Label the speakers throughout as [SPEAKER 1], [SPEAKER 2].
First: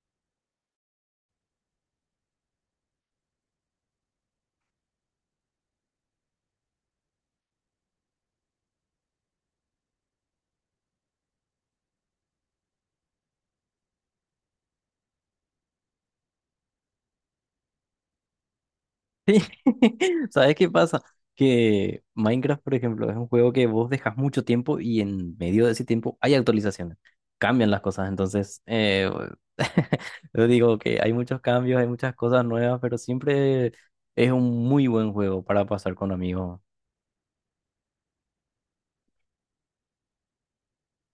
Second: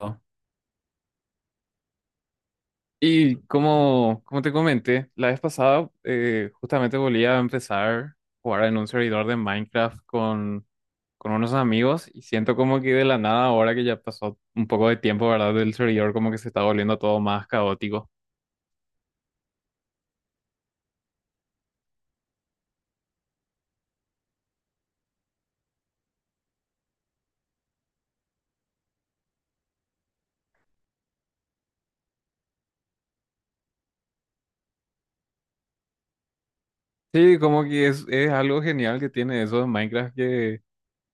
[SPEAKER 1] ¿No? Y como te comenté la vez pasada, justamente volví a empezar a jugar en un servidor de Minecraft con unos amigos, y siento como que de la nada, ahora que ya pasó un poco de tiempo, ¿verdad? Del servidor, como que se está volviendo todo más caótico.
[SPEAKER 2] Sí, ¿sabes qué pasa? Que Minecraft, por ejemplo, es un juego que vos dejas mucho tiempo y en medio de ese tiempo hay actualizaciones, cambian las cosas, entonces, yo digo que hay muchos cambios, hay muchas cosas nuevas, pero siempre es un muy buen juego para pasar con amigos.
[SPEAKER 1] Sí, como que es algo genial que tiene eso de Minecraft, que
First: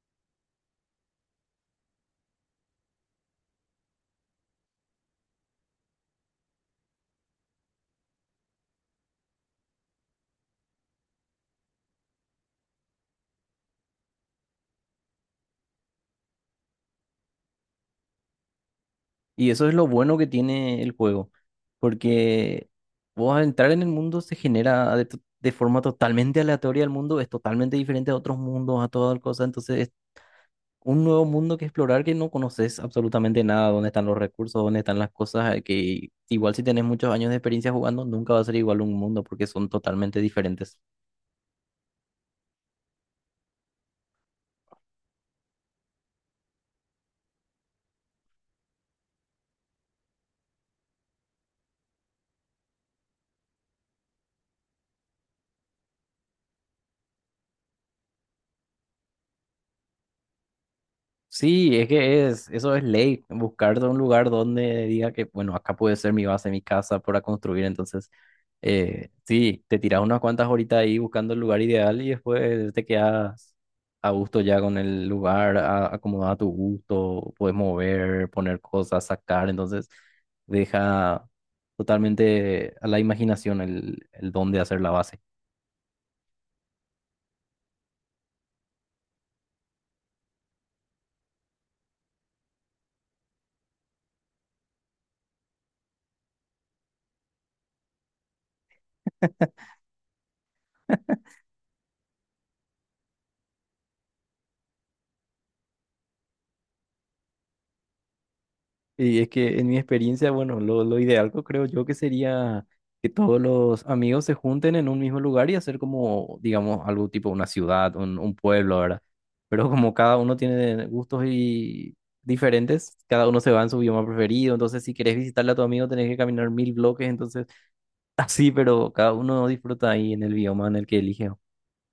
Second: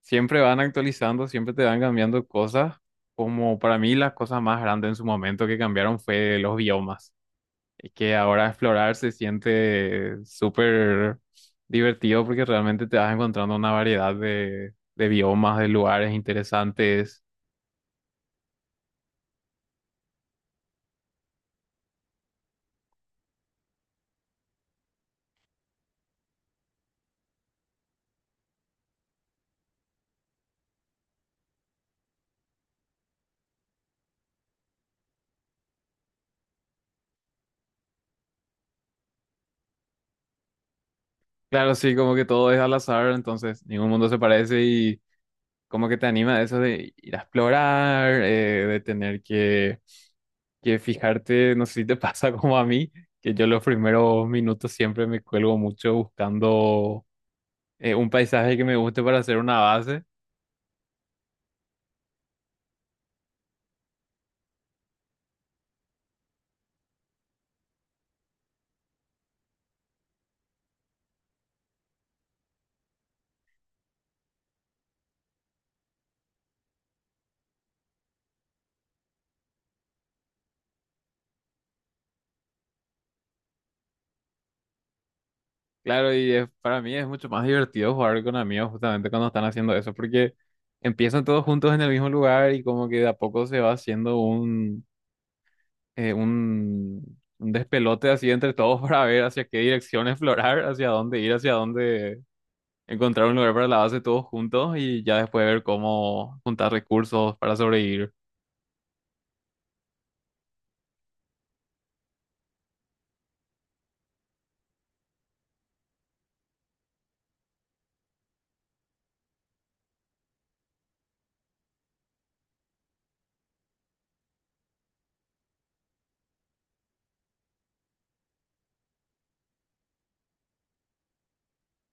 [SPEAKER 1] siempre van actualizando, siempre te van cambiando cosas. Como para mí las cosas más grandes en su momento que cambiaron fue los biomas. Es que ahora explorar se siente súper divertido, porque realmente te vas encontrando una variedad de biomas, de lugares interesantes.
[SPEAKER 2] Y eso es lo bueno que tiene el juego, porque vos al entrar en el mundo se genera de forma totalmente aleatoria el mundo, es totalmente diferente a otros mundos, a todas cosas, entonces un nuevo mundo que explorar que no conoces absolutamente nada, dónde están los recursos, dónde están las cosas, que igual si tenés muchos años de experiencia jugando, nunca va a ser igual un mundo porque son totalmente diferentes.
[SPEAKER 1] Claro, sí, como que todo es al azar, entonces ningún mundo se parece, y como que te anima eso de ir a explorar, de tener que fijarte, no sé si te pasa como a mí, que yo los primeros minutos siempre me cuelgo mucho buscando un paisaje que me guste para hacer una base.
[SPEAKER 2] Sí, eso es ley, buscar de un lugar donde diga que, bueno, acá puede ser mi base, mi casa para construir, entonces, sí, te tiras unas cuantas horitas ahí buscando el lugar ideal y después te quedas a gusto ya con el lugar, acomodado a tu gusto, puedes mover, poner cosas, sacar, entonces deja totalmente a la imaginación el dónde hacer la base.
[SPEAKER 1] Claro, y para mí es mucho más divertido jugar con amigos justamente cuando están haciendo eso, porque empiezan todos juntos en el mismo lugar, y como que de a poco se va haciendo eh, un, un despelote así entre todos para ver hacia qué dirección explorar, hacia dónde ir, hacia dónde encontrar un lugar para la base todos juntos, y ya después ver cómo juntar recursos para sobrevivir.
[SPEAKER 2] Y es que en mi experiencia, bueno, lo ideal que creo yo que sería que todos los amigos se junten en un mismo lugar y hacer como, digamos, algo tipo una ciudad, un pueblo, ¿verdad? Pero como cada uno tiene gustos y diferentes, cada uno se va en su bioma preferido, entonces si querés visitarle a tu amigo tenés que caminar 1000 bloques, entonces así, pero cada uno disfruta ahí en el bioma en el que elige.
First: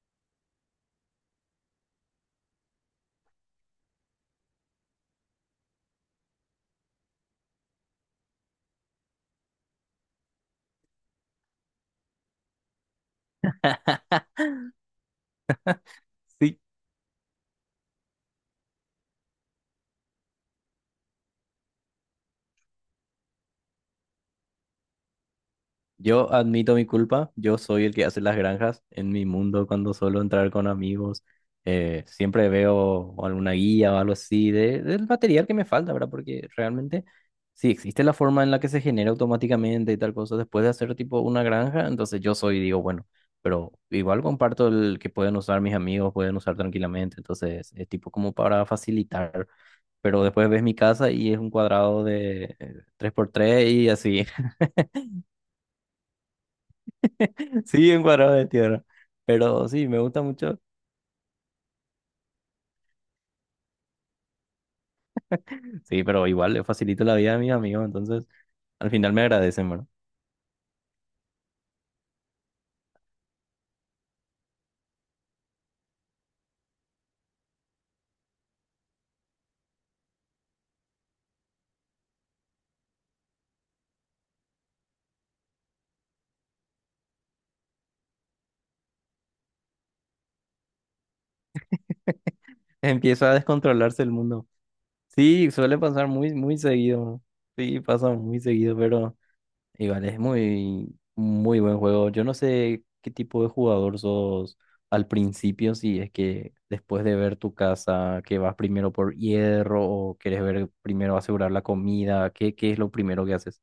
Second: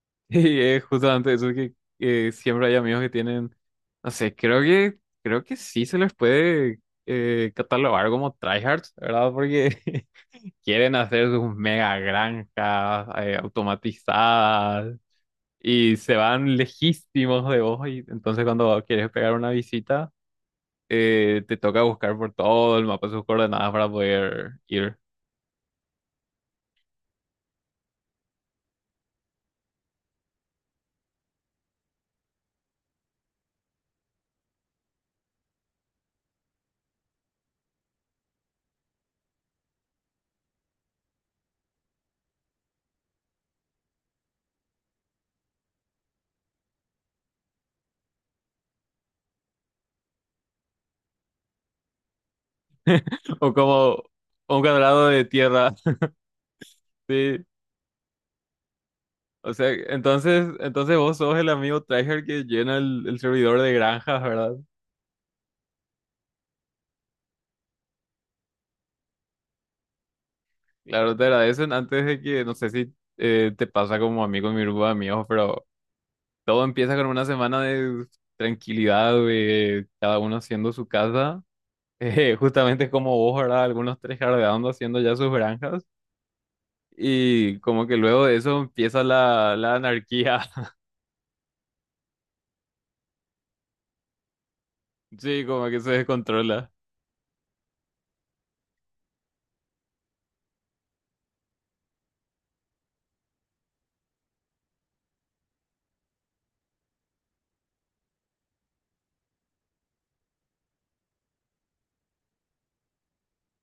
[SPEAKER 1] Y es justamente eso que siempre hay amigos que tienen, no sé, creo que sí se les puede catalogar como tryhards, ¿verdad? Porque quieren hacer sus mega granjas automatizadas, y se van
[SPEAKER 2] Sí.
[SPEAKER 1] lejísimos de vos, y entonces cuando quieres pegar una visita, te toca buscar por todo el mapa sus coordenadas para poder ir.
[SPEAKER 2] Yo admito mi culpa, yo soy el que hace las granjas en mi mundo cuando suelo entrar con amigos. Siempre veo alguna guía o algo así del material que me falta, ¿verdad? Porque realmente, si existe la forma en la que se genera automáticamente y tal cosa después de hacer tipo una granja, entonces yo soy, digo, bueno, pero igual comparto el que pueden usar mis amigos, pueden usar tranquilamente, entonces es tipo como para facilitar. Pero después ves mi casa y es un cuadrado de
[SPEAKER 1] O
[SPEAKER 2] 3x3 y
[SPEAKER 1] como
[SPEAKER 2] así.
[SPEAKER 1] un cuadrado de tierra, sí.
[SPEAKER 2] Sí, un cuadrado de tierra.
[SPEAKER 1] O
[SPEAKER 2] Pero
[SPEAKER 1] sea,
[SPEAKER 2] sí, me gusta
[SPEAKER 1] entonces,
[SPEAKER 2] mucho.
[SPEAKER 1] entonces vos sos el amigo tryhard que llena el servidor de granjas, ¿verdad?
[SPEAKER 2] Sí, pero igual le facilito la vida a mis amigos, entonces al final me agradecen, ¿verdad?
[SPEAKER 1] Claro, te agradecen antes de que, no sé si te pasa como a mí con mi grupo de amigos, pero todo empieza con una semana de tranquilidad, de cada uno haciendo su casa, justamente como vos, ¿verdad? Algunos tryhardeando, haciendo ya sus granjas. Y como que luego de eso empieza la anarquía.
[SPEAKER 2] Empieza a descontrolarse el mundo.
[SPEAKER 1] Sí,
[SPEAKER 2] Sí,
[SPEAKER 1] como
[SPEAKER 2] suele
[SPEAKER 1] que se
[SPEAKER 2] pasar muy, muy
[SPEAKER 1] descontrola.
[SPEAKER 2] seguido. Sí, pasa muy seguido, pero igual es muy, muy buen juego. Yo no sé qué tipo de jugador sos al principio, si es que después de ver tu casa, que vas primero por hierro o quieres ver primero asegurar la comida, ¿ qué es lo primero que haces?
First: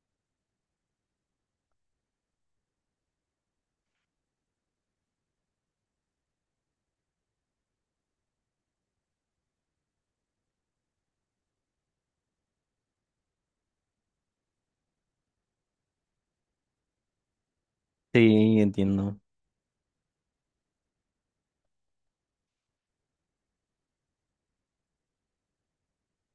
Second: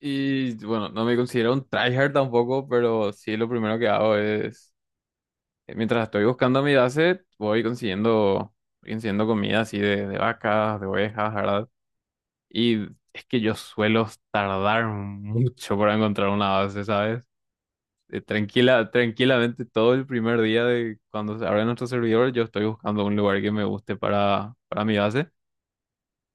[SPEAKER 1] Y bueno, no me considero un tryhard tampoco, pero sí lo primero que hago es, mientras estoy buscando mi base, voy consiguiendo comida así de vacas, de ovejas, ¿verdad? Y es que yo suelo tardar mucho para encontrar una base, ¿sabes?
[SPEAKER 2] Sí, entiendo.
[SPEAKER 1] Tranquilamente todo el primer día de cuando se abre nuestro servidor, yo estoy buscando un lugar que me guste para mi base.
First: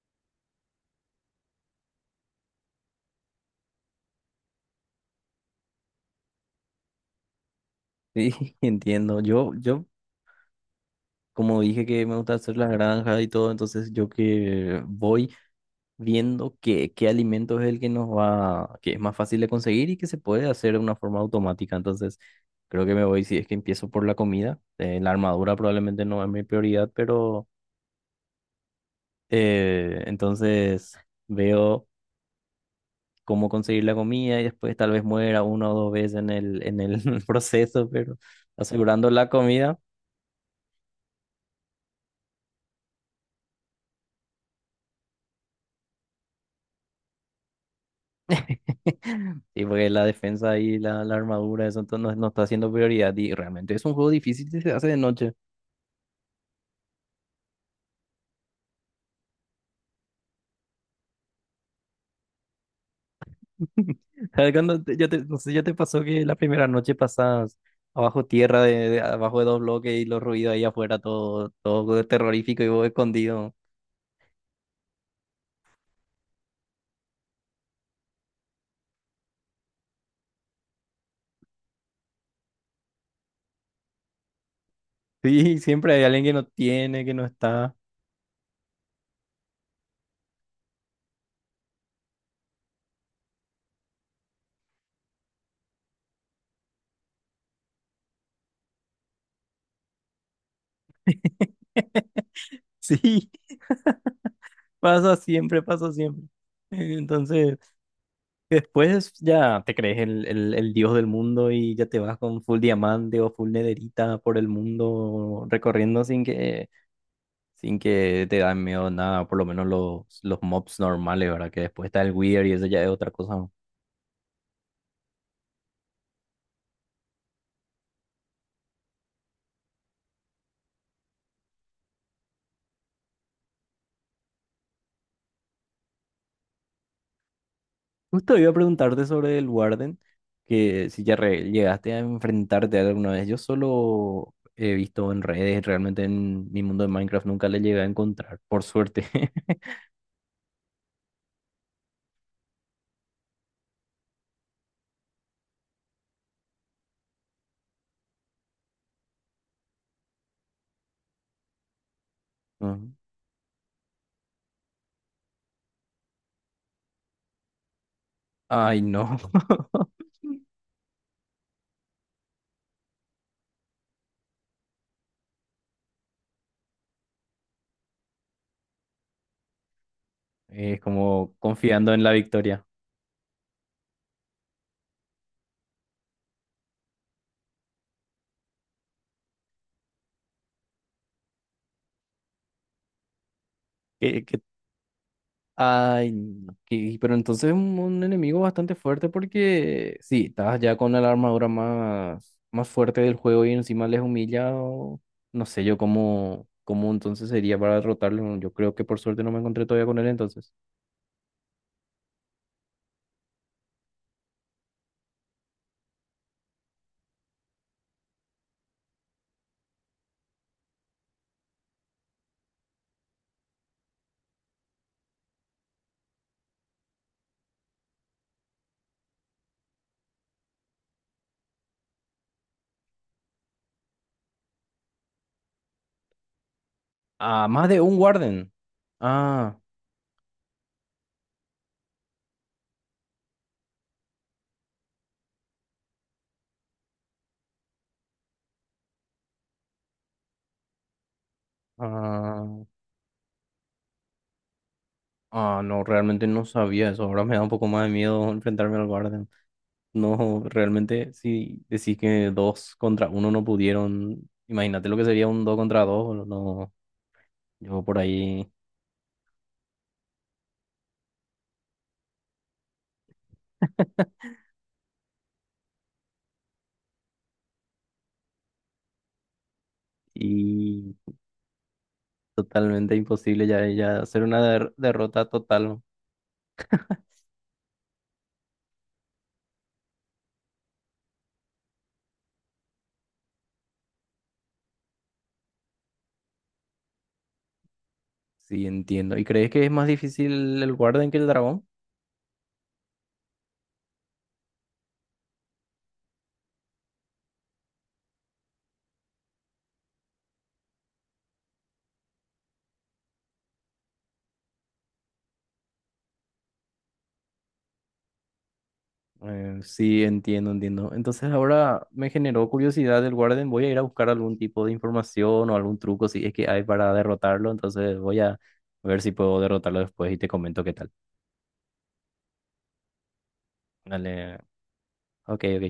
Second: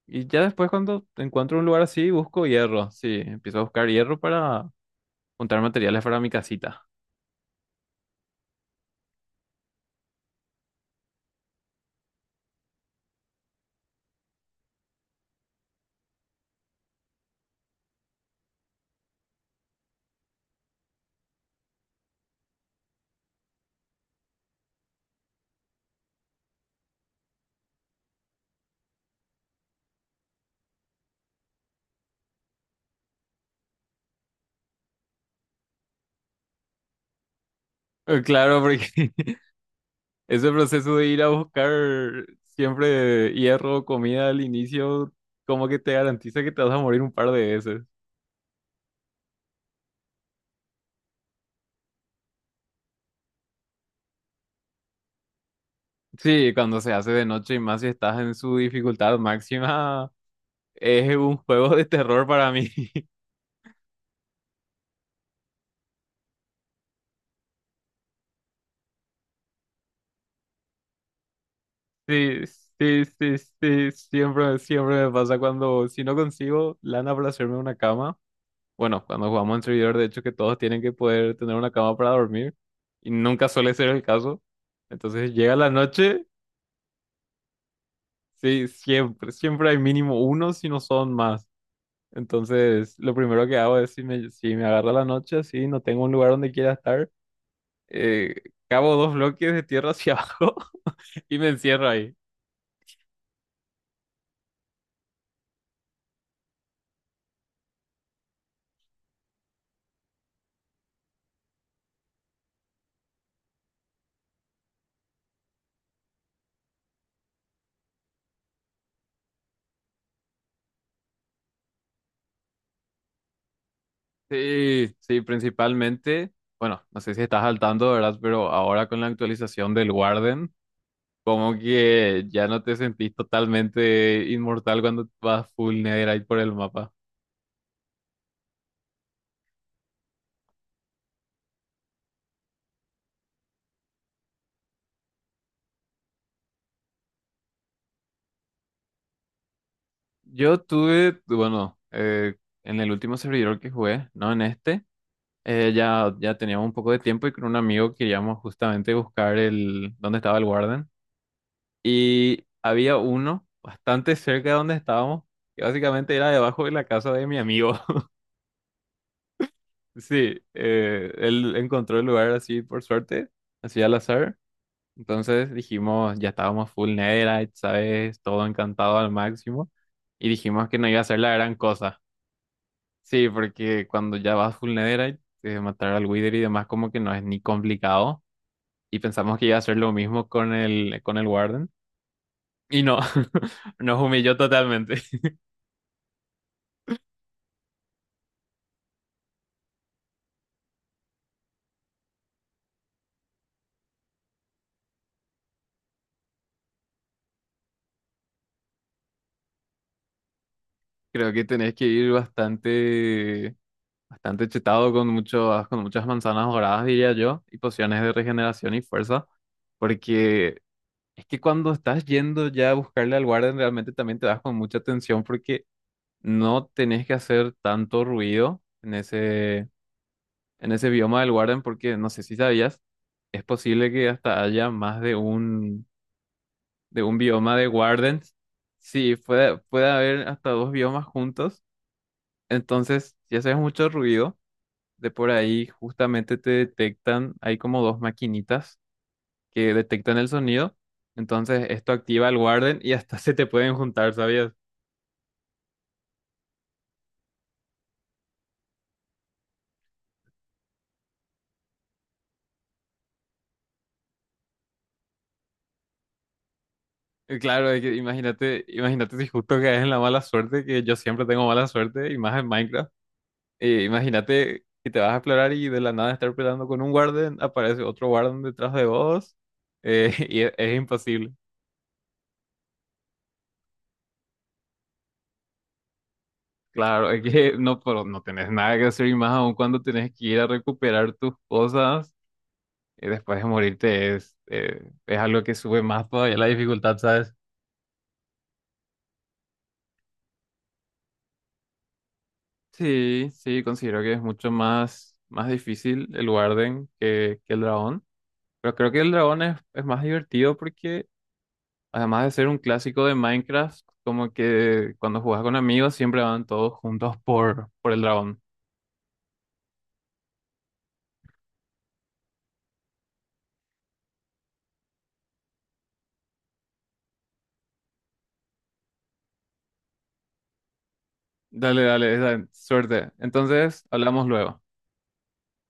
[SPEAKER 1] Y ya después, cuando encuentro un lugar así, busco hierro. Sí, empiezo a buscar hierro para juntar materiales para mi casita.
[SPEAKER 2] Sí, entiendo. Yo, como dije que me gusta hacer las granjas y todo, entonces yo que voy viendo qué alimento es el que nos va, que es más fácil de conseguir y que se puede hacer de una forma automática. Entonces, creo que me voy, si es que empiezo por la comida. La armadura probablemente no es mi prioridad, pero entonces veo cómo conseguir la comida y después tal vez muera una o dos veces en en el proceso, pero
[SPEAKER 1] Claro,
[SPEAKER 2] asegurando
[SPEAKER 1] porque
[SPEAKER 2] la comida.
[SPEAKER 1] ese proceso de ir a buscar siempre hierro o comida al inicio, como que te garantiza que te vas a morir un par de veces.
[SPEAKER 2] Y porque la defensa y la armadura, eso entonces no, no está siendo prioridad. Y realmente es un juego difícil si se hace de noche.
[SPEAKER 1] Sí, cuando se hace de noche, y más si estás en su dificultad máxima, es un juego de terror para mí.
[SPEAKER 2] ¿Sabes cuando no sé, ya te pasó que la primera noche pasas abajo tierra, abajo de dos bloques y los ruidos ahí afuera, todo, todo
[SPEAKER 1] Sí,
[SPEAKER 2] terrorífico y vos escondido?
[SPEAKER 1] sí, siempre, siempre me pasa cuando, si no consigo lana para hacerme una cama. Bueno, cuando jugamos en servidor, de hecho, que todos tienen que poder tener una cama para dormir. Y nunca suele ser el caso. Entonces llega
[SPEAKER 2] Sí,
[SPEAKER 1] la
[SPEAKER 2] siempre hay alguien
[SPEAKER 1] noche,
[SPEAKER 2] que no tiene, que no está.
[SPEAKER 1] sí, siempre, siempre hay mínimo uno, si no son más. Entonces, lo primero que hago es, si si me agarra la noche, sí, no tengo un lugar donde quiera estar, eh, cavo dos bloques de tierra hacia abajo y me encierro ahí.
[SPEAKER 2] Sí, pasa siempre, pasa siempre. Entonces. Y después ya te crees el dios del mundo y ya te vas con full diamante o full nederita por el mundo recorriendo sin que te dan miedo nada, por lo menos los mobs normales, ¿verdad? Que después está el weird y eso ya es otra cosa. ¿No?
[SPEAKER 1] Sí, sí, principalmente, bueno, no sé si estás al tanto, ¿verdad? Pero ahora con la actualización del Warden, como que ya no te sentís totalmente inmortal cuando vas full netherite por el mapa.
[SPEAKER 2] Justo iba a preguntarte sobre el Warden, que si ya llegaste a enfrentarte a él alguna vez. Yo solo he visto en redes, realmente en mi mundo de Minecraft nunca le llegué a encontrar, por suerte.
[SPEAKER 1] Yo tuve, bueno, en el último servidor que jugué, no en este, ya teníamos un poco de tiempo, y con un amigo queríamos justamente buscar el, dónde estaba el Warden. Y
[SPEAKER 2] Ujú.
[SPEAKER 1] había uno bastante cerca de donde estábamos, que básicamente era debajo de la casa de mi amigo.
[SPEAKER 2] Ay, no.
[SPEAKER 1] Sí, él encontró el lugar así por suerte, así al azar. Entonces dijimos, ya estábamos full Netherite, ¿sabes? Todo encantado al máximo. Y dijimos que
[SPEAKER 2] Es
[SPEAKER 1] no iba a ser
[SPEAKER 2] como
[SPEAKER 1] la gran
[SPEAKER 2] confiando
[SPEAKER 1] cosa.
[SPEAKER 2] en la victoria.
[SPEAKER 1] Sí, porque cuando ya vas full Netherite, matar al Wither y demás, como que no es ni complicado. Y pensamos que iba a ser lo mismo con el Warden. Y no, nos
[SPEAKER 2] Que-
[SPEAKER 1] humilló
[SPEAKER 2] que-
[SPEAKER 1] totalmente.
[SPEAKER 2] Ay, no, pero entonces un enemigo bastante fuerte porque sí, estás ya con la armadura más, más fuerte del juego y encima les humilla. No sé yo cómo, cómo entonces sería para derrotarlo. Yo creo que por suerte no me encontré todavía con él entonces.
[SPEAKER 1] Creo que tenés que ir bastante chetado con con muchas manzanas doradas, diría yo, y pociones de regeneración y fuerza. Porque es que cuando estás yendo ya a buscarle al guardia, realmente también te das con mucha atención, porque no tenés que hacer tanto ruido en ese bioma del guardián, porque no sé si sabías, es posible que hasta haya más de de un
[SPEAKER 2] Ah,
[SPEAKER 1] bioma de
[SPEAKER 2] más de un
[SPEAKER 1] guardians.
[SPEAKER 2] Warden.
[SPEAKER 1] Sí,
[SPEAKER 2] Ah,
[SPEAKER 1] puede haber hasta dos biomas juntos. Entonces, si haces mucho ruido, de por ahí justamente te detectan, hay como dos maquinitas que detectan el sonido. Entonces esto activa el
[SPEAKER 2] ah,
[SPEAKER 1] Warden y hasta se te pueden juntar, ¿sabías?
[SPEAKER 2] ah, no, realmente no sabía eso. Ahora me da un poco más de miedo enfrentarme al Warden. No, realmente si decís que dos contra uno no pudieron, imagínate lo que sería un dos contra dos, no,
[SPEAKER 1] Y claro, es
[SPEAKER 2] yo
[SPEAKER 1] que
[SPEAKER 2] por ahí
[SPEAKER 1] imagínate si justo caes en la mala suerte, que yo siempre tengo mala suerte, y más en Minecraft. Imagínate que te vas a explorar y de la nada, estar peleando con un Warden, aparece otro Warden detrás de vos, y es
[SPEAKER 2] y
[SPEAKER 1] imposible.
[SPEAKER 2] totalmente imposible ya, ya hacer una derrota total,
[SPEAKER 1] Claro, es que no, pero no tenés nada que hacer, y más aún cuando tenés que ir a recuperar tus cosas, y después de morirte es algo que sube más todavía la dificultad, ¿sabes?
[SPEAKER 2] sí entiendo. ¿Y crees que es más difícil el Warden que el dragón?
[SPEAKER 1] Sí, sí, considero que es mucho más difícil el Warden que el dragón. Pero creo que el dragón es más divertido porque, además de ser un clásico de Minecraft, como que cuando juegas con amigos, siempre van todos juntos por el dragón.
[SPEAKER 2] Sí, entiendo, entiendo. Entonces ahora me generó curiosidad el Warden, voy a ir a buscar algún tipo de información o algún truco si es que hay para derrotarlo, entonces voy a ver si puedo derrotarlo después y te comento qué tal.
[SPEAKER 1] Dale, suerte. Entonces, hablamos
[SPEAKER 2] Dale,
[SPEAKER 1] luego.
[SPEAKER 2] ok, ok.